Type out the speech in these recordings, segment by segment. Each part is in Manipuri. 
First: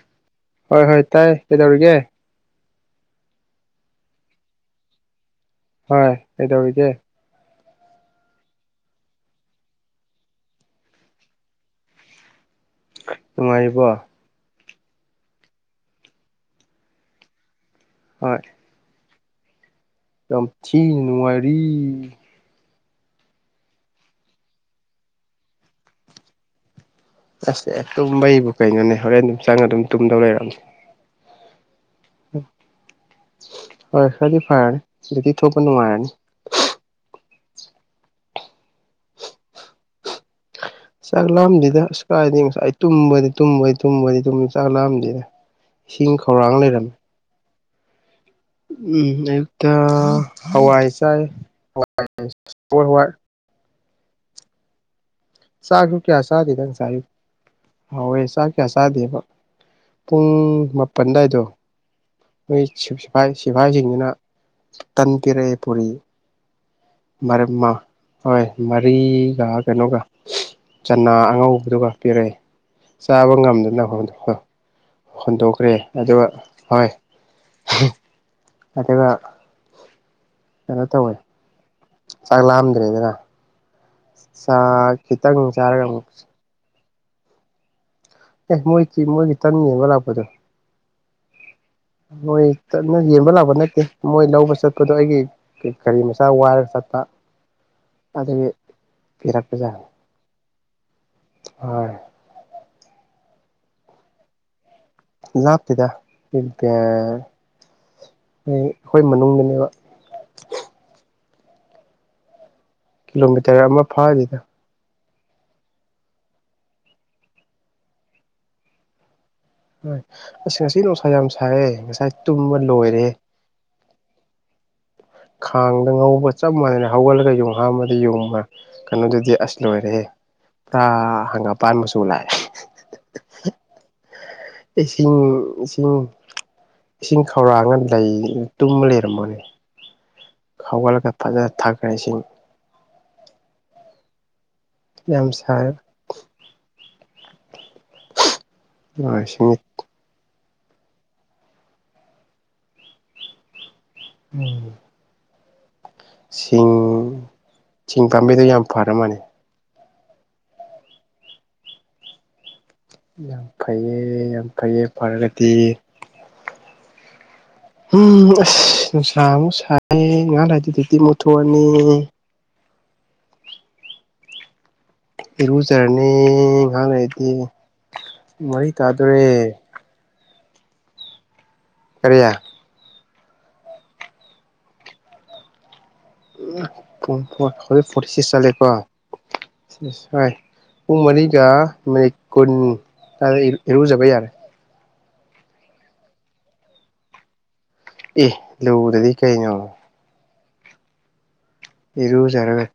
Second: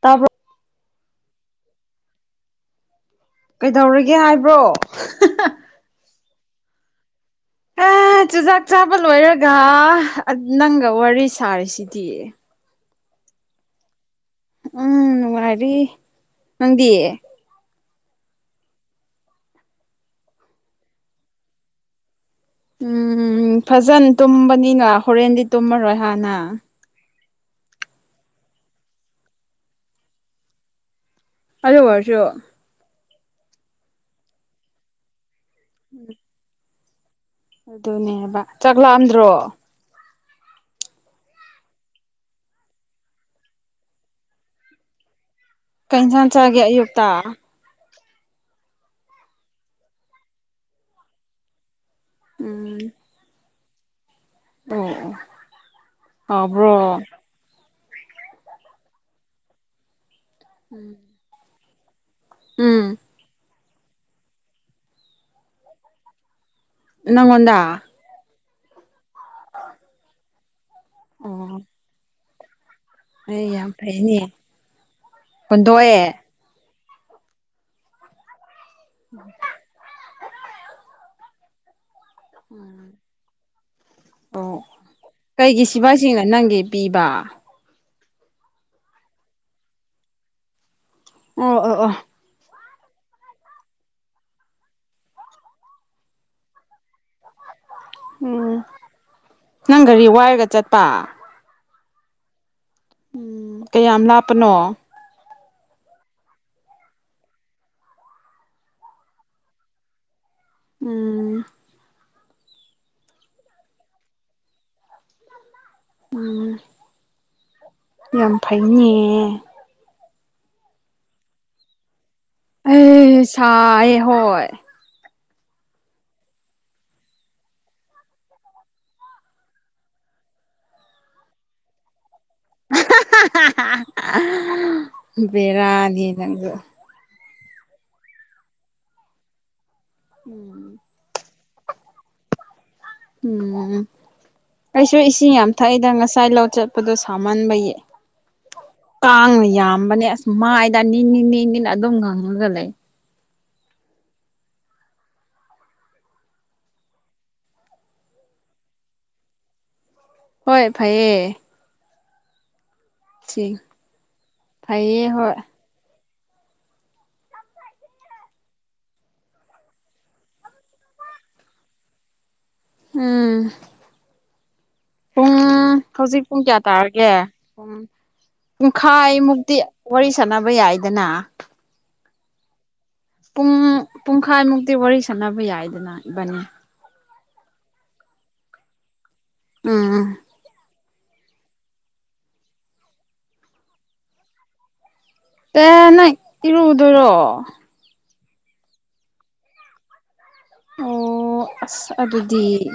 ꯇꯥꯕ꯭ꯔꯣ ꯍꯣꯏ ꯍꯣꯏ ꯇꯥꯏꯌꯦ ꯀꯩꯗꯧꯔꯤꯒꯦ ꯀꯩꯗꯧꯔꯤꯒꯦ ꯍꯥꯏꯕ꯭ꯔꯣ ꯍꯣꯏ ꯀꯩꯗꯧꯔꯤꯒꯦ ꯑꯥ ꯆꯨꯖꯥꯛ ꯆꯥꯕ ꯂꯣꯏꯔꯒ ꯅꯪꯒ ꯋꯥꯔꯤ ꯁꯥꯔꯤꯁꯤꯗꯤ ꯅꯨꯡꯉꯥꯏꯔꯤꯕꯣ ꯎꯝ ꯅꯨꯡꯉꯥꯏꯔꯤ ꯅꯪꯗꯤ ꯍꯣꯏ ꯌꯥꯝꯊꯤ ꯅꯨꯡꯉꯥꯏꯔꯤ ꯎꯝ ꯐꯖꯅ ꯇꯨꯝꯕꯅꯤꯅ ꯍꯣꯔꯦꯟꯗꯤ ꯇꯨꯝꯃꯔꯣꯏ ꯍꯥ ꯅꯪ ꯑꯁ ꯑꯦ ꯇꯨꯝꯕꯩꯕꯨ ꯀꯩꯅꯣꯅꯦ ꯍꯣꯔꯦꯟ ꯑꯗꯨꯝ ꯆꯪꯉꯒ ꯑꯗꯨꯝ ꯇꯨꯝꯗꯧ ꯂꯩꯔꯝꯅꯦ [inaudible] ꯍꯣꯏꯁꯗꯤ ꯐꯔꯔ ꯑꯗꯨꯗꯤ ꯊꯄ ꯅꯨꯡꯉꯥꯏꯅꯤ ꯑꯗꯨꯅꯦꯕ ꯆꯥꯛꯂꯥꯝꯗ꯭ꯔꯣ ꯆꯥꯛ ꯂꯥꯝꯗ‌ꯦꯗ ꯑꯁ ꯀꯥꯏꯗꯒꯤ ꯉꯁꯥꯏ ꯑꯩ ꯇꯨꯝꯕꯅꯤ-ꯇꯨꯝꯕꯅꯤ-ꯇꯨꯝꯕꯅꯤ ꯆꯥꯛ ꯂꯥꯝꯗ‌ꯦꯗꯥ ꯏꯁꯤꯡ ꯈꯧꯔꯥꯡ ꯂꯩꯔꯝꯃꯦ ꯑ ꯎꯝ ꯑꯌꯨꯛꯇ ꯍꯋꯥꯏ ꯆꯥꯏ ꯍꯏ [inaudible] ꯎꯝ ꯍꯋꯥꯏ-ꯍꯋꯥꯏ ꯑꯣ ꯑꯣ ꯆꯥꯛꯁꯨ ꯀꯌꯥ ꯆꯥꯗꯦꯗ ꯍꯥꯎꯕ꯭ꯔꯣ ꯉꯁꯥꯏ ꯑꯌꯨꯛ ꯍꯥꯎ‌ꯋ‌ꯦ ꯆꯥꯛ ꯀꯌꯥ ꯆꯥꯗꯦꯕ ꯄꯨꯡ ꯃꯥꯄꯜ ꯑꯗꯨꯋꯥꯏꯗꯣ ꯅꯣꯏ ꯎꯝ ꯁ ꯁꯤꯐꯥꯏ-ꯁꯤꯐꯥꯏꯁꯤꯡꯁꯤꯅ ꯇꯟ ꯄꯤꯔꯛꯑꯦ [inaudible] ꯅꯪꯉꯣꯟꯗ ꯍꯣꯏ ꯃꯔꯤꯒ ꯀꯩꯅꯣꯒ ꯆꯅꯥ ꯑꯣ ꯑꯉꯧꯕꯗꯨꯒ ꯄꯤꯔꯛꯏ ꯆꯥꯕ ꯑꯩ ꯌꯥꯝ ꯉꯝꯗꯅ ꯐꯩꯅꯦ ꯍ ꯍꯣꯟꯗꯣꯛꯈ꯭ꯔꯦ ꯍꯨꯟꯗꯣꯛꯑꯦ ꯑꯗꯨꯒ ꯍꯣꯏ ꯑꯗꯨꯒ ꯀꯩꯅꯣ ꯇꯧꯋꯦ ꯆꯥꯛ ꯂꯥꯝꯗ꯭ꯔꯦꯗꯅ ꯑꯣ ꯆꯥꯛ ꯈꯤꯇꯪ ꯀꯩꯒꯤ ꯆꯥꯔꯒ ꯑꯃꯨꯛ ꯁꯤꯐꯥꯏꯁꯤꯡꯅ ꯅꯪꯒꯤ ꯄꯤꯕ ꯑꯦ ꯃꯣꯏꯒꯤ-ꯃꯣꯏꯒꯤ ꯇꯟ ꯌ‌ꯦꯟꯕ ꯂꯥꯛꯄꯗꯣ ꯑꯣ ꯑꯣ ꯑꯣ ꯃꯣꯏ [inaudible] ꯌꯦꯡꯕ ꯂꯥꯛꯄ ꯅꯠꯇꯦ ꯃꯣꯏ ꯂꯧꯕ ꯆꯠꯄꯗꯣ ꯑꯩꯒꯤ ꯀ ꯀꯔꯤ ꯃꯆꯥ ꯋꯥꯏꯔꯒ ꯆꯠꯄ ꯑꯗꯨꯒꯤ ꯎꯝ ꯅꯪ ꯄꯤꯔꯛꯄꯖꯥꯠꯅꯤ ꯒꯥꯔꯤ ꯋꯥꯏꯔꯒ ꯆꯠꯄ ꯍꯣꯏ ꯎꯝ ꯀꯌꯥꯝ ꯂꯥꯞꯄꯅꯣ ꯂꯥꯞꯇꯗ ꯑꯩꯈꯣꯏ ꯃꯅꯨꯡꯗꯅꯦꯕ ꯎꯝ ꯀꯤꯂꯣꯃꯤꯇ꯭ꯔ ꯑꯃ ꯐꯥꯅꯤꯗ ꯎꯝ ꯌꯥꯝ ꯐꯩꯅꯦ [inaudible] ꯑꯁ ꯉꯁꯤ ꯅꯨꯡꯁꯥ ꯌꯥꯝ ꯁꯥꯏꯦ ꯉꯁꯥꯏ ꯇꯨꯝꯕ ꯂꯣꯏꯔꯦ ꯄꯩꯁꯥ ꯍꯣꯏ ꯈꯥꯡꯗ ꯉꯧꯕꯒ ꯆꯞ ꯃꯥꯟꯅꯩꯅ ꯍꯧꯒꯠꯂꯒ ꯌꯨꯡ ꯍꯥꯟꯕꯗ ꯌꯨꯡ [inaudible] ꯀꯩꯅꯣꯗꯨꯗꯤ ꯑꯁ ꯂꯣꯏꯔꯦ ꯍ ꯍꯪꯒꯥꯄ ꯃꯁꯨꯨ ꯂꯥꯛꯑꯦ ꯏꯁꯤꯡ-ꯏꯁꯤꯡ ꯕꯦꯔꯥꯅꯤ ꯅꯪꯁꯨ ꯏꯁꯤꯡ ꯈꯧꯔꯥꯡꯅ ꯇꯨꯝꯕ ꯂꯩꯔꯝꯃꯅꯦ ꯎꯝ ꯍꯧꯒꯠꯂꯒ ꯐꯖꯅ ꯊꯛꯈ꯭ꯔ‌ꯦ ꯏꯁꯤꯡ ꯎꯝ ꯑꯩꯁꯨ ꯏꯁꯤꯡ ꯌꯥꯝ ꯊꯛꯏꯗ ꯉꯁꯥꯏ ꯂꯆꯠ ꯠꯄꯗꯣ ꯁꯥꯝꯃꯟꯕꯒꯤ ꯀꯥꯡꯅ ꯁꯤꯡ ꯌꯥꯝ ꯝꯕꯅꯦ ꯑꯁ ꯃꯥꯏꯗ ꯅꯤꯅꯤ-ꯅꯤꯅꯤ ꯑꯗꯨꯝ ꯉꯪꯡꯉꯒ ꯂꯩ ꯎꯝ ꯁꯤꯡ-ꯁꯤꯡ ꯄꯥꯝꯕꯤꯗꯣ ꯌꯥꯝ ꯐꯔ ꯃꯥꯜꯅꯦ ꯍꯣꯏ ꯐꯩꯌꯦ ꯁꯤ ꯌꯥꯝ-ꯐꯩꯌꯦ ꯌꯥꯝ-ꯐꯩꯌꯦ ꯐꯩꯌꯦ ꯍꯣꯏ ꯐꯔꯒꯗꯤ ꯎꯝ ꯑꯁ ꯅꯨꯡꯁꯥ ꯑꯃꯨꯛ ꯁꯥꯏ ꯉꯍꯥꯟ ꯍꯥꯏꯗꯨꯗꯨꯗꯤ ꯃꯨꯠꯊꯣꯛꯑꯅꯤ ꯎꯝ ꯄꯨꯡ ꯏꯔꯨꯖꯔꯅꯤ ꯍꯧꯖꯤꯛ ꯄꯨꯡ ꯀꯌꯥ ꯉꯥꯏꯍꯥꯛ ꯇꯥꯔꯒꯦ ꯂꯩꯔꯗꯤ ꯄꯨꯡ ꯃꯔꯤ ꯇꯥꯗꯣꯔꯦ ꯄꯨꯡꯈꯥꯏꯃꯨꯛꯇꯤ ꯋꯥꯔꯤ ꯁꯥꯅꯕ ꯌꯥꯏꯗꯅ ꯔꯌꯥ ꯄꯨꯡ ꯄꯨꯡꯈꯥꯏꯃꯨꯛꯇꯤ ꯋꯥꯔꯤ ꯁꯥꯟꯅꯕ ꯌꯥꯏꯗꯅ ꯏꯕꯥꯅꯤ ꯄ ꯄ ꯄꯆꯤꯁ ꯆꯂꯦꯀꯣꯣꯏ ꯎꯝ ꯄꯨꯡ ꯃꯔꯤꯒ ꯃꯤꯅꯤꯠ ꯀꯨꯟ ꯁꯨ꯭ꯋꯥꯏꯗ ꯏꯔꯨꯖꯩꯔ ꯇ ꯅꯪ ꯏꯤꯔꯨꯗꯣꯏꯔꯣ ꯑꯦ ꯂꯔꯗꯤ ꯀꯩꯩꯅꯣ ꯑꯣ ꯑꯁ ꯑꯗꯨꯗꯤ ꯏꯔꯨꯖꯔꯒ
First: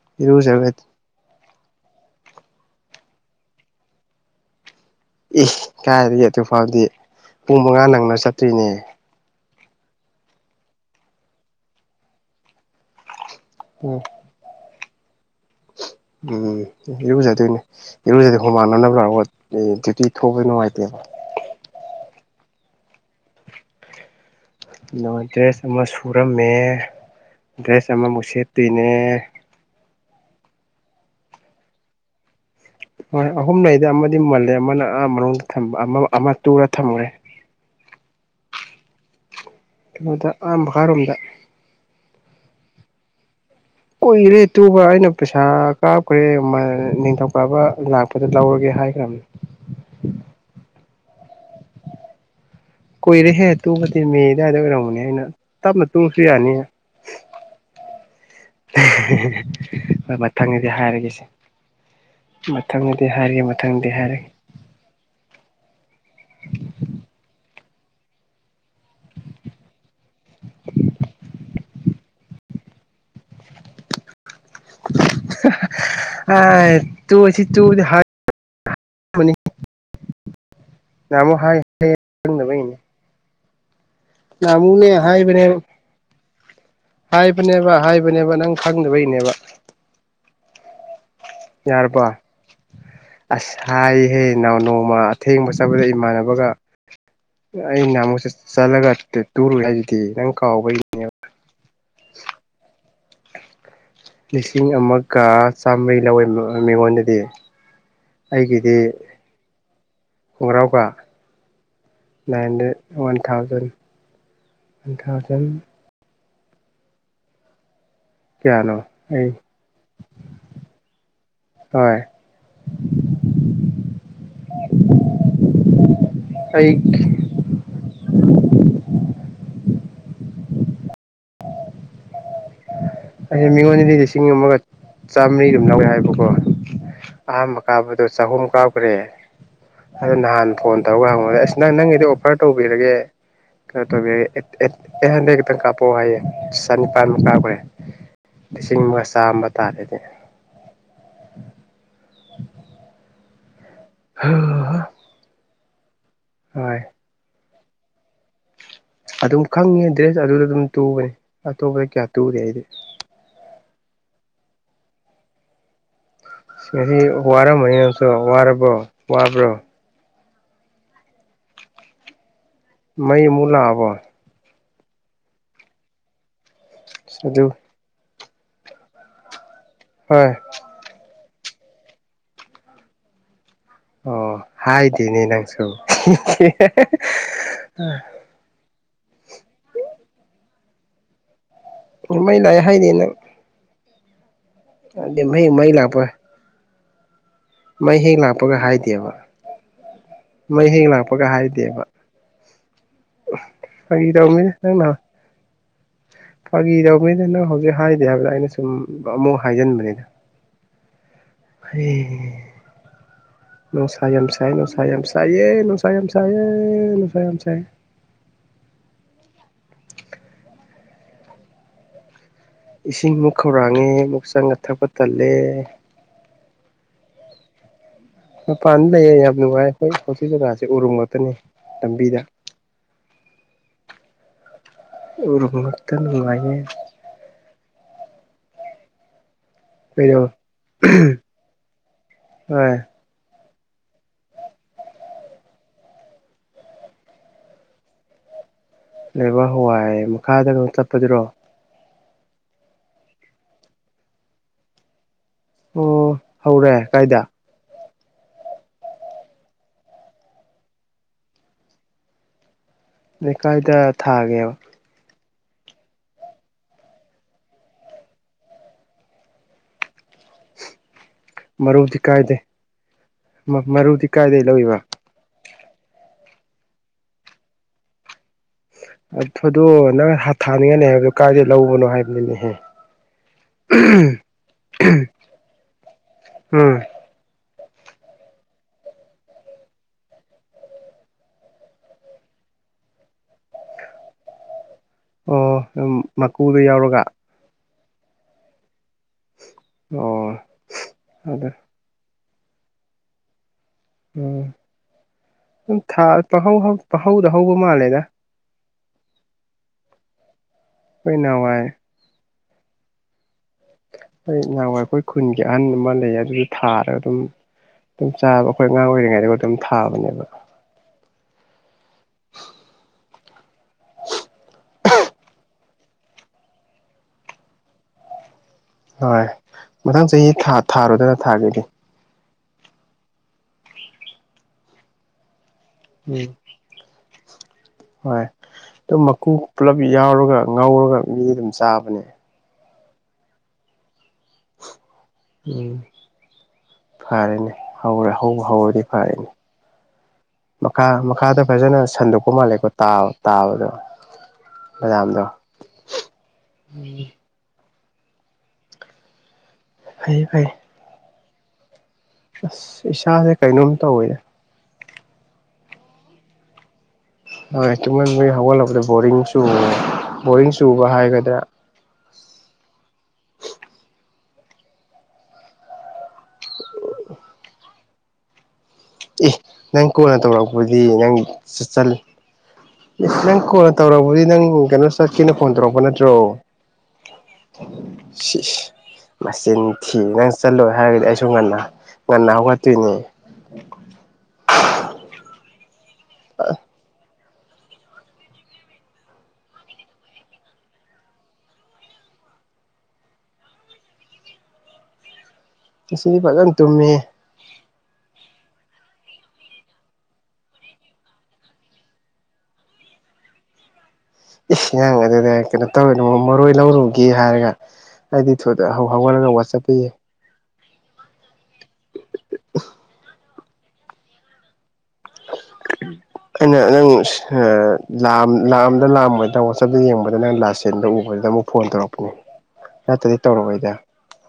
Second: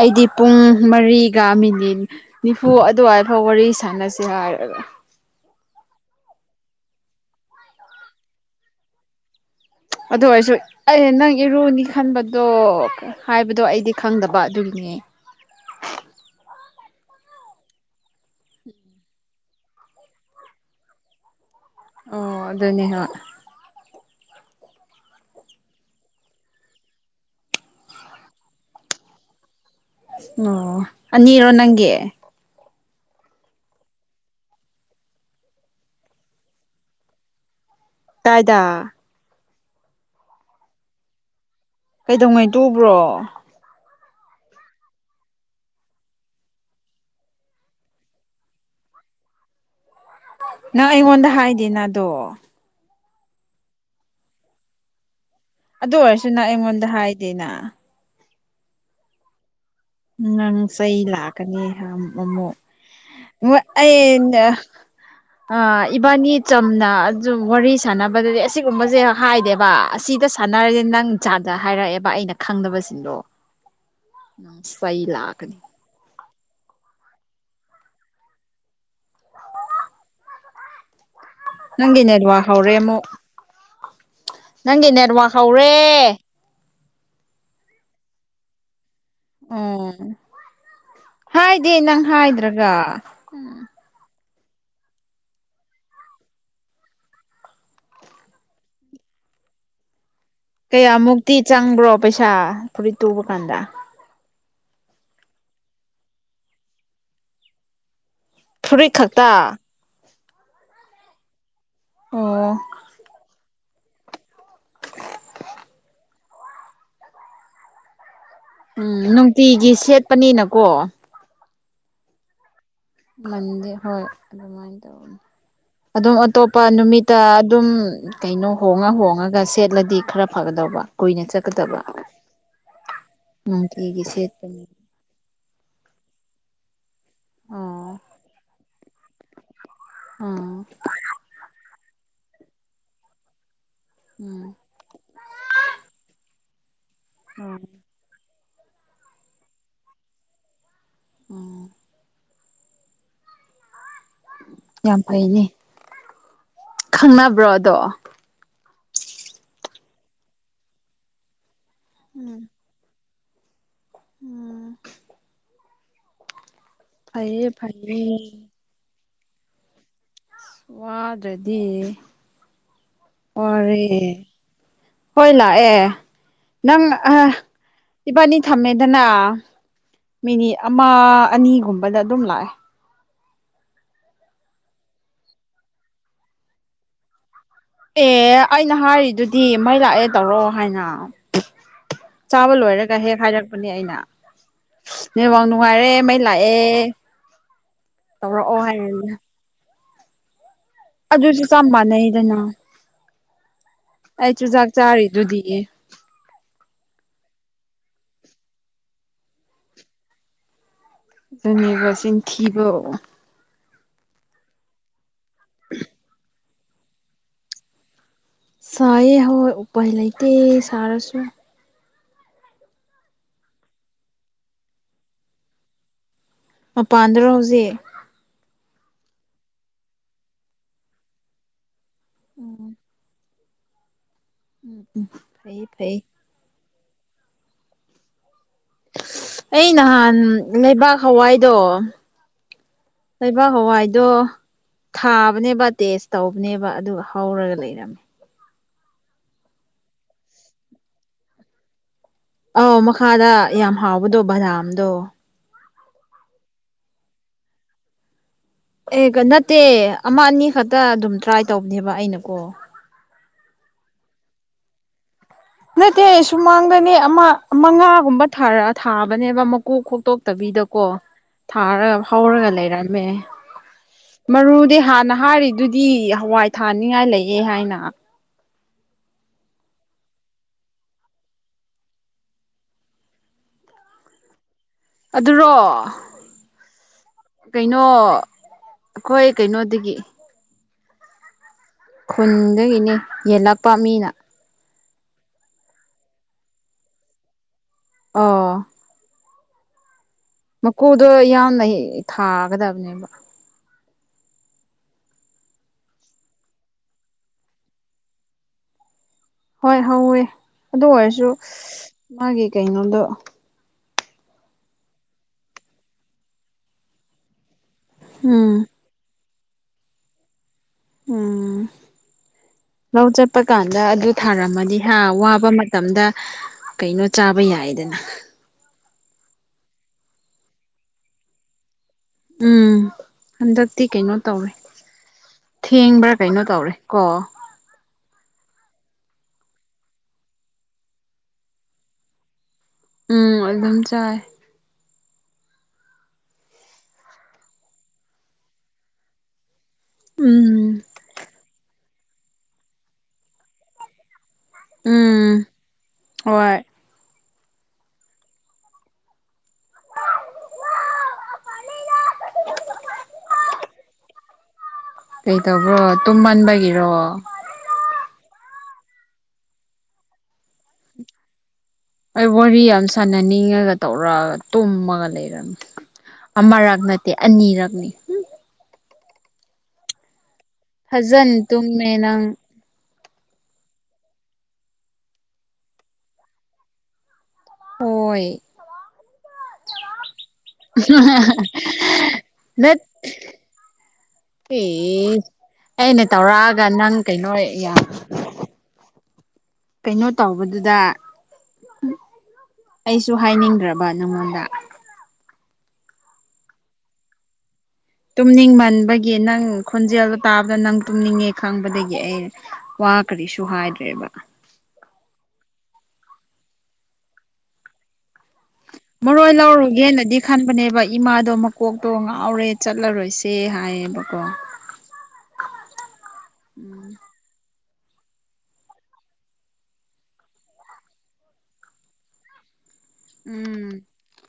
ꯑꯩꯗꯤ ꯄꯨꯡ ꯏꯔꯨꯖꯔꯒ ꯃꯔꯤꯒ ꯃꯤꯅꯤꯠ ꯅꯤꯐꯨ ꯑꯗꯨꯋꯥꯏꯐꯥꯎ ꯋꯥꯔꯤ ꯁꯥꯟꯅꯁꯤ ꯍꯥꯏꯔꯒ ꯏ ꯀꯥꯏꯗꯒꯤ ꯑꯗꯨꯛ ꯐꯥꯎꯗꯤ ꯄꯨꯡ ꯃꯉꯥ ꯅꯪꯅ ꯆꯠꯇ꯭ꯔꯤꯅꯦ ꯑꯗꯨ ꯑꯩꯁꯨ ꯑꯩ ꯅꯪ ꯏꯔꯨꯅꯤ ꯈꯟꯕꯗꯣ ꯍꯥꯏꯕꯗꯣ ꯑꯩꯗꯤ ꯎꯝ ꯈꯪꯗꯕ ꯑꯗꯨꯒꯤꯅꯦ ꯎꯝ ꯏꯔꯨꯖꯗꯣꯏꯅꯦ ꯏꯔꯨꯖꯗꯣꯏ ꯍꯨꯃꯥꯟꯅꯅꯕ ꯂꯥꯛꯄ ꯑꯦ ꯖꯛꯇꯤ ꯊꯣꯛꯕ ꯅꯨꯡꯉꯥꯏꯇꯦꯕ ꯑꯣ ꯑꯗꯨꯅꯦ ꯍ ꯑꯗꯨꯒ ꯗ꯭ꯔꯦꯁ ꯑꯃ ꯁꯨꯔꯝꯃꯦ ꯗ꯭ꯔꯦꯁ ꯑꯃꯃꯨꯛ ꯁꯦꯠꯇꯣꯏꯅꯦ ꯑꯣ ꯑꯅꯤꯔꯣ ꯅꯪꯒꯤ ꯍꯣꯏ ꯑꯍꯨꯝ ꯂꯩꯗ ꯑꯃꯗꯤ ꯃꯜꯂꯦ ꯑꯃꯅ ꯑ ꯃꯅꯨꯡꯗ ꯑꯃ ꯇꯨꯔ ꯊꯝꯈ꯭ꯔꯦ ꯇꯥꯏꯗꯥ ꯀꯩꯅꯣꯗ ꯑꯍ ꯃꯈꯥꯔꯣꯝꯗ ꯀꯩꯗꯧꯉꯩ ꯇꯨꯕ꯭ꯔꯣ ꯀꯨꯏꯔꯦ ꯇꯨꯕ ꯑꯩꯅ ꯄꯩꯁꯥ ꯀꯥꯞꯈ꯭ꯔꯦ ꯅꯤꯡꯊꯧꯀꯥꯕ ꯂꯥꯛꯄꯗ ꯂꯧꯔꯒꯦ ꯍꯥꯏꯈ꯭ꯔꯕꯅꯦ ꯅꯪ ꯑꯩꯉꯣꯟꯗ ꯍꯥꯏꯗꯦ ꯅꯗꯣ ꯀꯨꯏꯔꯦꯍꯦ ꯇꯨꯕꯗꯤꯦ ꯃꯦ ꯑꯗꯨꯋꯥꯏꯗ ꯑꯣꯏꯔꯝꯃꯅꯦ ꯑꯩꯅ ꯊꯃ ꯑꯗꯨ ꯇꯨ ꯐ ꯑꯣꯏꯔꯁꯨ ꯅꯪ ꯌꯥꯅꯤ ꯑꯩꯉꯣꯟꯗ ꯍꯥꯏꯗꯦꯅ ꯅꯪ ꯃꯊꯪꯗꯗꯤ ꯆꯩ ꯍꯥꯏꯔꯒꯦꯁꯦ ꯂꯥꯛꯀꯅꯤ ꯑꯃꯨꯛ ꯃꯊꯪꯗꯗꯤ ꯍꯥꯏꯔꯒꯦ ꯑ ꯃꯊꯪꯗꯗꯤ ꯍꯥꯏꯔꯒꯦ ꯎ ꯏꯕꯥꯅꯤ ꯆꯝꯅ ꯑꯗꯨꯝ ꯋꯥꯔꯤ ꯁꯥꯟꯅꯕꯗꯗꯤ ꯑꯁꯤꯒꯨꯝꯕꯁꯦ ꯍꯥꯏꯗꯦꯕ ꯑꯁꯤꯗ ꯁꯥꯟꯅꯔꯁꯦ ꯅꯪꯖꯥꯗ ꯍꯥꯏꯔꯛꯑꯦꯕ ꯑꯩꯅ ꯈꯪꯗꯕꯁꯤꯡꯗꯣ ꯁꯩ ꯂꯥꯀꯅꯤ ꯑ ꯇꯨꯁꯤ ꯇ ꯍꯥꯏ ꯄꯨꯅꯤ ꯀꯌꯥꯃꯨꯛ ꯍꯥꯏ ꯅꯪꯒꯤ ꯅꯦꯠꯋꯥꯛ ꯍꯧꯔꯦ ꯈꯪꯗꯕꯩꯅꯦ ꯑꯃꯨꯛ ꯅꯍꯥꯟꯃꯨꯛꯅꯦ ꯅꯪꯒꯤ ꯅꯦꯠꯋꯥꯛ ꯍꯥꯏꯕꯅꯦ ꯍꯧꯔꯦ ꯍꯥꯏꯕꯅꯦꯕ ꯍꯥꯏꯕꯅꯦꯕ ꯅꯪ ꯈꯪꯗꯕꯩꯅꯦꯕ ꯑꯣ ꯍꯥꯏꯗꯤꯦ ꯌꯥꯔꯕꯣ ꯅꯪ ꯍꯥꯏꯗ꯭ꯔꯒ ꯑꯁ ꯍꯥꯏ ꯍꯩ ꯅꯧ ꯅꯣꯡꯃ ꯑꯊꯦꯡꯕ ꯆꯠꯄꯗ ꯏꯃꯥꯟꯅꯕꯒ ꯑꯩꯩꯅ ꯃꯨꯁ ꯆꯠꯂꯒꯦ ꯇꯔ ꯍꯥꯏꯗꯤ ꯅꯪ ꯀꯥꯎ ꯀꯌꯥꯃꯨꯛꯇꯤ ꯆꯪꯕ꯭ꯔꯣ ꯄꯩꯁꯥ ꯐꯨꯔꯤꯠ ꯇꯨꯕ ꯀꯥꯟꯗ ꯂꯤꯁꯤꯡ ꯑꯃꯒ ꯆꯥꯝꯃꯔꯤ ꯂꯧꯋꯦ ꯃꯤꯉꯣꯟꯗꯗꯤ ꯑꯩꯒꯤꯗꯤ ꯐꯨꯔꯤꯠ ꯈꯛꯇ ꯈꯣꯡꯒ꯭ꯔꯥꯎꯒ ꯑꯣ ꯅꯥꯏꯟꯗ ꯋꯥꯟ ꯊꯥꯎꯖꯟ ꯋꯥꯟ ꯊꯥꯎꯖꯟ ꯀꯌꯥꯅꯣ ꯎꯝ ꯑꯩ ꯅꯨꯡꯇꯤꯒꯤ ꯁꯦꯠꯄꯅꯤꯅꯀꯣ ꯍꯣꯏ ꯃꯗꯤ ꯍꯣꯏ ꯑꯗꯨꯃꯥꯏꯅ ꯇꯧ ꯑꯗꯨꯝ ꯑꯇꯣꯞꯄ ꯑꯩ ꯅꯨꯃꯤꯠꯇ ꯑꯗꯨꯝ ꯀꯩꯅꯣ ꯍꯣꯡꯉ ꯍꯣꯡꯉꯒ ꯁꯦꯠꯂꯗꯤ ꯈꯔ ꯐꯒꯗꯧꯕ ꯀꯨꯏꯅ ꯆꯠꯀꯗꯕ ꯑ ꯃꯤꯉꯣꯟꯅꯤ ꯅꯨꯡꯇꯤꯒꯤ ꯂꯩꯗ ꯁꯤꯁꯤꯡ ꯃꯒ ꯁꯦꯠꯄꯅꯤ ꯆꯥꯝꯃꯔꯤ ꯑꯗꯨꯝ ꯂꯧꯋꯦ ꯍꯥꯏꯕꯀꯣ ꯑꯍꯥꯟꯕ ꯑꯣ ꯀꯥꯕꯗꯣ ꯆꯍꯨꯝ ꯀꯥꯎꯈ꯭ꯔꯦ ꯑꯗꯨ ꯅꯍꯥꯟ ꯎꯝ ꯐꯣꯟ ꯇꯧꯔꯒ ꯍꯪꯉꯦ ꯑꯁ ꯅꯪ ꯅꯪꯒꯤꯗꯤ ꯑꯣꯐꯔ ꯇꯧꯕꯤꯔꯒꯦ ꯀꯩꯅꯣ ꯇꯧꯕꯤꯔꯦ ꯎꯝ ꯑꯦꯍꯟꯗꯩ ꯈꯤꯇꯪ ꯀꯥꯞꯄꯛꯑꯣ ꯍꯥꯏꯌꯦ ꯆꯥꯅꯤꯄꯥꯟꯃꯨꯛ ꯀꯥꯞꯈ꯭ꯔꯦ ꯎꯝ ꯂꯤꯁꯤꯡ ꯑꯃꯒ ꯆꯥꯝꯃ ꯇꯥꫪ ꯅꯤ ꯎꯝ ꯍꫭ ꯌꯥꯝ ꯐꯩꯅꯦ ꯍꯣꯏ ꯈꯪꯅꯕ꯭ꯔꯣꯗꯣ ꯑꯗꯨꯝ ꯈꯪꯉꯦ ꯗ꯭ꯔꯦꯁ ꯑꯗꯨꯗ ꯑꯗꯨꯝ ꯇꯨꯕꯅꯤ ꯑꯇꯣꯞꯄꯗ ꯀꯌꯥ ꯇꯨꯗꯦ ꯑꯩꯗꯤ ꯎꯝ ꯉꯁꯤ ꯐꯩꯌꯦ ꯋꯥꯔꯃꯅꯤ ꯐꯩꯌꯦ ꯅꯪꯁꯨ ꯋꯥꯔꯕꯣ ꯋꯥꯕ꯭ꯔꯣ ꯋꯥꯗ꯭ꯔꯗꯤ ꯃꯩ ꯑꯃꯨꯛ ꯋꯥꯔꯦ ꯂꯥꯛꯑꯕꯣ ꯍꯣꯏ ꯂꯥꯛꯑꯦ ꯅꯪ ꯑ ꯑꯗꯨ ꯏꯕꯥꯅꯤ ꯊꯝꯃꯦꯗꯅ ꯍꯣꯏ ꯃꯤꯅꯤꯠ ꯑꯃ ꯑꯅꯤꯒꯨꯝꯕꯗ ꯑꯗꯨꯝ ꯂꯥꯛꯑꯦ ꯑꯣ ꯍꯥꯏꯗꯦꯅꯦ ꯅꯪꯁꯨ ꯑꯦ ꯑꯩꯅ ꯍꯥꯏꯔꯤꯗꯨꯗꯤ ꯃꯩ ꯂꯥꯛꯑꯦ ꯇꯧꯔꯣ ꯍꯥꯏꯅ ꯃꯩ ꯆꯥꯕ ꯂꯥꯛꯑꯦ ꯍꯥꯏꯗꯦ ꯂꯣꯏꯔꯒ ꯅꯪ ꯍꯦꯛ ꯍꯥꯏꯔꯛꯄꯅꯦ ꯑꯩꯅ ꯑꯗꯩ ꯅꯦꯠ ꯋꯥꯛ ꯃꯩ ꯅꯨꯡꯉꯥꯏꯔꯦ ꯂꯥꯛꯄ ꯃꯩ ꯂꯥꯛ ꯑꯦ ꯃꯩ ꯍꯦꯛ ꯂꯥꯛꯄꯒ ꯍꯥꯏꯗꯦꯕ ꯃꯩ ꯍꯦꯛ ꯂꯥꯛ ꯑꯗꯨꯁꯨ ꯆꯞ ꯃꯥꯟꯅꯩꯗꯅ ꯐꯥꯒꯤ ꯑꯩ ꯇꯧꯕꯅꯤꯗ ꯆꯨꯖꯥꯛ ꯅꯪꯅ ꯅꯥꯎ ꯆꯥꯔꯤꯗꯨꯗꯤ ꯐꯥꯒꯤ ꯇꯧꯕꯅꯤꯗ ꯅꯪ ꯍꯧꯖꯤꯛ ꯍꯥꯏꯗꯦ ꯍꯥꯏꯕꯗ ꯑꯩꯅ ꯁꯨꯝ ꯑꯃꯨꯛ ꯍꯥꯏꯖꯟꯕꯅꯤꯗ ꯑꯗꯨꯨꯅꯤꯕ ꯁꯤꯟ ꯊꯤꯕ ꯅꯨꯡꯁꯥ ꯌꯦꯝ ꯁꯥꯏ ꯅꯨꯡꯁ ꯌꯦꯝ ꯁꯥꯏꯌꯦ ꯅꯨꯡꯁ ꯌꯦꯝ ꯁꯥꯏꯌꯦ ꯅꯨꯡꯁ ꯌꯦꯝ ꯁꯥꯏꯌꯦ ꯁꯥꯏꯌꯦ ꯍꯣꯏ ꯎꯄꯥꯏ ꯂꯩꯇꯦ ꯁꯥꯔꯁꯨ ꯏꯁꯤꯡ ꯑꯃꯨꯛ ꯈꯧꯔꯥꯡꯉꯦ ꯑꯃꯨꯛ ꯆꯪꯉ ꯊꯛꯄ ꯇꯜꯂꯦ ꯃꯄꯥꯟꯗꯔꫭ ꯍꯧꯖꯤꯛ ꯃꯄꯥꯟ ꯂꯩꯌꯦ ꯌꯥꯝ ꯅꯨꯡꯉꯥꯏ ꯍꯣꯏ ꯍꯧꯁꯤ ꯖꯒꯥꯁꯦ ꯎꯔꯨꯝ ꯉꯥꯛꯇꯅꯤ ꯂꯝꯕꯤꯗ ꯎꯝ ꯎꯝ ꯎꯔꯨꯝ ꯐꯩ ꯉꯛꯇ ꯐꯩ ꯅꯨꯡꯉꯥꯏꯌꯦ ꯑꯩ ꯅꯍꯥꯟ ꯀꯩꯅꯣ ꯂꯩꯕꯥꯛ ꯍꯋꯥꯏꯗꯣ ꯍꯣꯏ ꯂꯩꯕꯥꯛ ꯍꯋꯥꯏꯗꯣ ꯊꯥꯕꯅꯦꯕ ꯇꯦꯁ ꯇꯧꯕꯅꯦꯕ ꯑꯗꯨꯒ ꯍꯧꯔꯒ ꯂꯩꯔꯝꯃꯦ ꯂꯩꯕꯥꯛ ꯍꯋꯥꯏ ꯃꯈꯥꯗ ꯑꯗꯨꯝ ꯆꯠꯄꯗꯨꯔꯣ ꯑꯥꯎ ꯃꯈꯥꯗ ꯌꯥꯝ ꯍꯥꯎꯕꯗꯣ ꯕꯗꯥꯝꯗꯣ ꯑꯣ ꯍꯧꯔꯦ ꯀꯥꯏꯗ ꯑꯦ ꯅꯠꯇꯦ ꯑꯃ ꯑꯅꯤ ꯈꯛꯇ ꯑꯗꯨꯝ ꯇ꯭ꯔꯥꯏ ꯇꯧꯕꯅꯦꯕ ꯑꯩꯅꯀꯣ ꯅꫭꯏ ꯀꯥꯏꯗ ꯊꯥꯒꯦꯕ ꯅꯠꯇꯦ ꯁꯨꯃꯥꯡꯗꯅꯦ ꯑꯃ ꯃꯉꯥꯒꯨꯝꯕ ꯊꯥꯕꯅꯦꯕ ꯃꯀꯣꯛ ꯈꯣꯛꯇꯣꯛꯇꯕꯤꯗ ꯀꯣ ꯊꯥꯔꯒ ꯃꯔꯨꯗꯤ ꯀꯥꯏꯗꯩ ꯍꯧꯔꯒ ꯂꯩꯔꯝꯃꯦ ꯃꯔꯨꯗꯤ ꯀꯥꯏꯗꯩ ꯂꯧꯏꯕ ꯃꯔꯨꯗꯤ ꯍꯥꯟꯅ ꯍꯥꯏꯔꯤꯗꯨ ꯗꯤ ꯍꯋꯥꯏ ꯊꯥꯅꯤꯉꯥꯏ ꯂꯩꯌꯦ ꯍꯥꯏꯅ ꯑꯊꯨꯗꯣ ꯅꯪ ꯊꯥꯅꯤꯡꯉꯥꯏ ꯂꯩ ꯍꯥꯏꯕꯗꯣ ꯀꯥꯏꯏꯗꯩ ꯂꯧꯕꯅꯣ ꯍꯥꯏꯕꯅꯤꯅꯦꯍꯦ ꯎꯝ ꯑꯗꯨꯔꯣ ꯎꯝ ꯀꯩꯅꯣ ꯑꯩꯈꯣꯏ ꯀꯩꯅꯣꯗꯒꯤ ꯈꯨꯟꯗꯒꯤꯅꯦ ꯌꯦꯜꯂꯛꯄ ꯃꯤꯅ ꯑꯣ ꯗꯨꯝ ꯃꯀꯨꯗꫭ ꯌꯥꯎꯔꯒ ꯑꯣ ꯑꯣ ꯃꯀꯨꯗꯣ ꯑꯗ ꯌꯥꯎꯅ ꯊꯥꯒꯗꯕꯅꯦꯕ ꯎꯝ ꯥ [unintelligible] ꯄꯥꯍꯧꯗ ꯍꯧꯕ ꯃꯥꯜꯂꯦꯗ ꯍꯣꯏ ꯍꯧꯋꯦ ꯑꯗꯨ ꯑꯩꯈꯣꯏ ꯑꯣꯏꯔꯁꯨ ꯅꯍꯥꯟꯋꯥꯏ ꯃꯥꯒꯤ ꯀꯩꯅꯣꯗꯣ ꯍꯣꯏ ꯅꯍꯥꯟꯋꯥꯏ ꯑꯩꯈꯣꯏ ꯈꯨꯟꯒꯤ ꯑꯍꯟ ꯑꯃ ꯂꯩ ꯑꯗꯨꯁꯨ ꯊꯥꯔꯒ ꯑꯗꯨꯝ ꯑꯗꯨꯝ ꯆꯥꯕ ꯎꯝ ꯑꯩꯈꯣꯏ ꯑꯉꯥꯡ ꯑꯣꯏꯔꯤꯉꯩꯗꯒ ꯑꯗꯨꯝ ꯊꯥꯕꯅꯦꯕ ꯎꯝ ꯂꯧ ꯆꯠꯄ ꯀꯥꯟꯗ ꯑꯗꯨ ꯊꯥꯔꯝꯃꯗꯤ ꯍꯥ ꯋꯥꯕ ꯃꯇꯝꯗ ꯀꯩꯅꯣ ꯆꯥꯕ ꯌꯥꯏꯗꯅ ꯍꯣꯏ ꯃꯊꯪ ꯆꯍꯤꯥ ꯊꯥꯔꯣꯗꯅ ꯊꯥꯒꯗꯤ ꯎꯝ ꯍꯟꯗꯛꯇꯤ ꯀꯩꯅꯣ ꯇꯧꯔꯦ ꯊꯦꯡꯕ꯭ꯔꯥ ꯎꯝ ꯀꯩꯅꯣ ꯇꯧꯔꯦ ꯀꯣ ꯍꯣꯏ ꯑꯗꯨꯝ ꯃꯀꯨ ꯄꯨꯂꯞ ꯌꯥꯎꯔꯒ ꯉꯧꯎꯔꯒ ꯃꯤ ꯑꯗꯨꯝ ꯆꯥꯕꯅꯦ ꯎꯝ ꯑꯗꯨꯝ ꯆꯥꯏ ꯎꯝ ꯐꯔꯦꯅꯦ ꯍꯧꯕꯨ ꯍꯧ ꯍꯧꯔꯗꯤ ꯐꯔꯦꯅꯦ ꯎꯝ ꯃꯈꯥ ꯃꯈꯥꯗ ꯐꯖꯅ ꯁꯟꯗꯣꯛꯄ ꯃꯥꯜꯂꯦꯀꯣ ꯇꯥꯕꯗꯣ ꯃꯌꯥꯝꯗꯣ ꯎꯝ ꯍꯣꯏ ꯐꯩ ꯐꯩ ꯑꯁ ꯏꯁꯥꯁꯦ ꯀꯩꯅꯣꯝ ꯇꯧꯋꯦ ꯀꯩꯇꯧꯕ꯭ꯔꯣ ꯇꯨꯝꯃꯟꯕꯒꯤꯔꯣ ꯍꯣꯢ ꯇꯨꯝꯃꯟꯕꯩ ꯍꯧꯒꯠꯂꯛꯄꯗ ꯕꯣꯔꯤꯡ ꯆꯨ ꯕꯣꯔꯤꯡ ꯆꯨꯕ ꯍꯥꯏꯒꯗ꯭ꯔꯥ ꯑꯩ ꯋꯥꯔꯤ ꯌꯥꯝ ꯁꯥꯟꯅꯅꯤꯡꯉꯒ ꯇꯧꯔꯛꯑꯒ ꯇꯨꯝꯃꯒ ꯂꯩꯔꯝꯃꯤ ꯑꯃꯔꯛ ꯅꯠꯇꯦ ꯑꯅꯤꯔꯛꯅꯤ ꯑꯦ ꯅꯪ ꯀꯣꯟꯅ ꯇꯧꯔꯛꯄꯗꯤ ꯅꯪ ꯐꯖꯅ ꯇꯨꯝꯃꯦ ꯆꯠꯂꯒ ꯅꯪ ꯑꯦ ꯅꯪ ꯀꯣꯟꯅ ꯇꯧꯔꯛꯕꯗꯤ ꯅꯪ ꯀꯩꯅꯣ ꯆꯠꯀꯦꯅ ꯐꯣꯟ ꯇꯧꯔꯛꯄ ꯅꯠꯇ꯭ꯔꯣ ꯍꯣꯏ ꯁꯤꯁ ꯃꯆꯤꯟ ꯊꯤ ꯅꯪ ꯆꯠꯂꯣꯏ ꯍꯥꯏꯔꯗꯤ ꯑꯩꯁꯨ ꯉꯟꯅ ꯉꯟꯅ ꯍꯧꯒꯠꯇꯣꯏꯅꯦ ꯑꯦ ꯑꯩꯅ ꯇꯧꯔꯛꯑꯒ ꯅꯪ ꯀꯩꯅꯣ ꯀꯩꯅꯣ ꯇꯧꯕꯗꯨꯗ ꯑꯩꯁꯨ ꯍꯥꯏꯅꯤꯡꯗ꯭ꯔꯕ ꯅꯪꯉꯣꯟꯗ ꯉꯁꯤꯗꯤ ꯐꯖꯅ ꯇꯨꯝꯃꯦ ꯇꯨꯝꯅꯤꯡꯃꯟꯕꯒꯤ ꯅꯪ ꯈꯣꯟꯖꯦꯜ ꯇꯥꯕꯗ ꯅꯪ ꯇꯨꯝꯅꯤꯡꯉꯦ ꯈꯪꯕꯗꯒꯤ ꯑꯩ ꯋꯥ ꯀꯔꯤꯁꯨ ꯍꯥꯏꯗ꯭ꯔꯦꯕ ꯏꯁ ꯅꯪꯅ ꯑꯗꯨꯗ ꯀꯩꯅꯣ ꯇꯧꯔꯦꯅ ꯃꯔꯣꯏ ꯂꯧꯔꯨꯒꯦ ꯍꯥꯏꯔꯒ ꯍꯥꯏꯗꯤ ꯊꯨꯅ ꯍꯧꯒꯠꯂꯒ ꯃꯔꯣꯏ ꯋꯥꯠꯆꯞ ꯄꯥꯏꯌꯦ ꯂꯧꯔꯨꯒꯦꯅꯗꯤ ꯈꯟꯕꯅꯦꯕ ꯏꯃꯥꯗꯣ ꯃꯀꯣꯛꯇꯣ ꯉꯥꯎꯔꯦ ꯆꯠꯂꯔꯣꯏꯁꯦ ꯍꯥꯏꯌꯦꯕꯀꯣ ꯑꯩꯅꯪ [unintelligible] ꯂꯥꯛꯑꯝꯗ ꯂꯥꯛꯑꯝꯃꯣꯢꯗ ꯋꯥꯆꯞꯇ ꯌꯦꯡꯕꯗ ꯅꯪ ꯂꯥꯁꯁꯤꯟꯗ ꯌꯦꯡꯕꯗ ꯑꯃꯨꯛ ꯐꯣꯟ ꯇꯧꯔꯛꯄꯅꯦ ꯅꯠꯇ꯭ꯔꯗꯤ ꯎꯝ ꯇꯧꯔꯛꯑꯣꯏꯗ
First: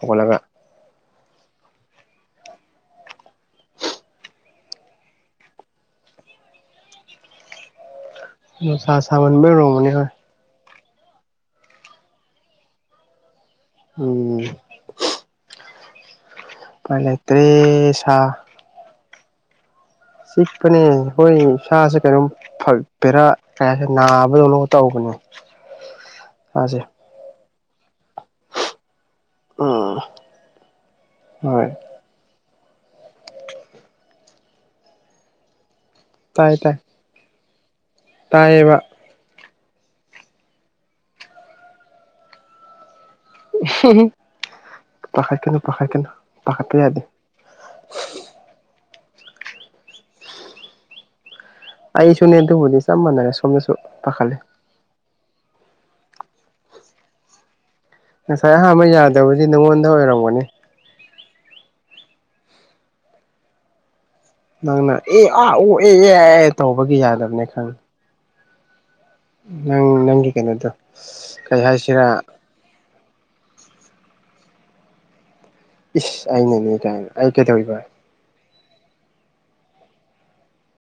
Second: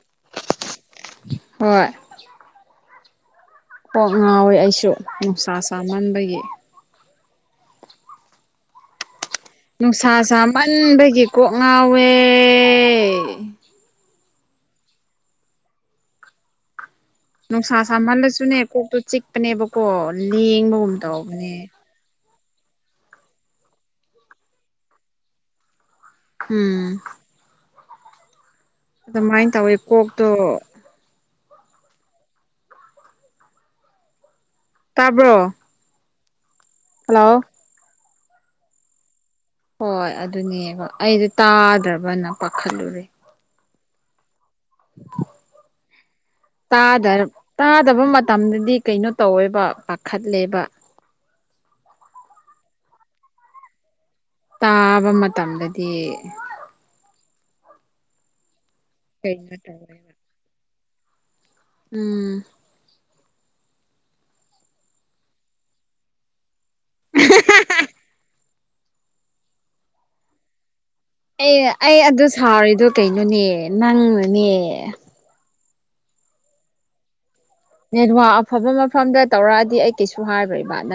ꯍꯧꯒꯠꯂꯒ ꯍꯣꯏ ꯀꯣꯛ ꯉꯥꯎꯋꯦ ꯑꯩꯁꯨ ꯅꯨꯡꯁꯥ ꯁꯥꯃꯟꯕꯒꯤ ꯅꯨꯡꯁꯥ ꯁꯥꯥꯃꯟꯕꯩ ꯑꯣꯢꯔꯝꯅꯤꯍꯦ ꯅꯨꯡꯁꯥ ꯁꯥꯃꯟꯕꯒꯤ ꯀꯣꯛ ꯉꯥꯎꯋꯦ ꯎꯝ ꯐꯅꯦ ꯅꯨꯡꯁꯥ ꯁꯥꯃꯜꯂꯁꯨꯅꯦ ꯀꯣꯛꯇꯨ ꯆꯤꯛꯄꯅꯦꯕꯀꯣ ꯁꯤꯞꯄꯅꯦ ꯂꯦꯡꯕꯒꯨꯝ ꯍꯣꯏ ꯇꯧꯕꯅꯦ ꯁꯥꯁꯦ ꯀꯩꯅꯣ ꯄꯦꯔꯥ ꯍꯥꯏꯗꯤ ꯅꯥꯕꯗꯧꯅ ꯇꯧꯕꯅꯦ ꯏꯁꯥꯁꯦ ꯎꯝ ꯑꯔꯃꯥꯏꯅ ꯇꯧꯋꯤ ꯎꯝ ꯀꯣꯛꯇꯣ ꯍꯣꯏ ꯇꯥꯕ꯭ꯔꯣ ꯇꯥꯏ ꯇꯥꯏ ꯍꯜꯂꯣ ꯇꯥꯏꯌꯦꯕ ꯍꯣꯏ ꯑꯗꯨꯅꯦꯕ ꯑꯩꯗꯤ ꯇꯥꯗ꯭ꯔꯕꯅ ꯄꯥꯈꯠꯂꯨꯔꯦ ꯄꯥꯈꯠꯀꯅꯨ ꯄꯥꯈꯠꯀꯅꯨ ꯄꯥꯈꯠꯄ ꯌꯥꯗꯦ ꯇꯥꯗ ꯇꯥꯗꯕ ꯃꯇꯝꯗꯗꯤ ꯀꯩꯅꯣ ꯇꯧꯋꯦꯕ ꯄꯥꯈꯠꯂꯦꯕ ꯑꯩꯁꯨꯅꯦ ꯑꯗꯨꯕꯨꯗꯤ ꯆꯞ ꯃꯥꯟꯅꯔꯦ ꯁꯣꯝꯗꯁꯨ ꯄꯥꯈꯠꯂꯦ ꯇꯥꯕ ꯃꯇꯝꯗꯗꯤ ꯉꯁꯥꯏ ꯑꯍꯥꯟꯕ ꯌꯥꯗꯕꯁꯤ ꯀꯩꯅꯣ ꯅꯉꯣꯟꯗ ꯇꯧꯋꯦꯕ ꯑꯣꯏꯔꯝꯒꯅꯤ ꯎꯝ ꯅꯪꯅ ꯑꯦ ꯑꯥ ꯑꯣ ꯑꯦ ꯑꯦ ꯍꯦ ꯇꯧꯕꯒꯤ ꯌꯥꯗꯕꯅꯦ ꯈꯪ ꯅꯪ ꯅꯪꯒꯤ ꯀꯩꯅꯣꯗꯣ ꯑꯦ ꯀꯩ ꯑꯩ ꯍꯥꯏꯁꯤꯔꯥ ꯑꯗꯨ ꯁꯥꯎꯔꯤꯗꯣ ꯀꯩꯅꯣꯅꯦ ꯅꯪꯅꯅꯦ ꯏꯁ ꯑꯩꯅꯅꯦ ꯀꯥꯏꯅ ꯑꯩ ꯀꯩꯗꯧꯔꯤꯕ ꯅꯦꯋꯥꯥꯛ ꯑꯐꯕ ꯃꯐꯝꯗ ꯇꯧꯔꯛꯑꯗꯤ ꯑꯩ ꯀꯩꯁꯨ ꯍꯥꯏꯔꯣꯏꯕ ꯅ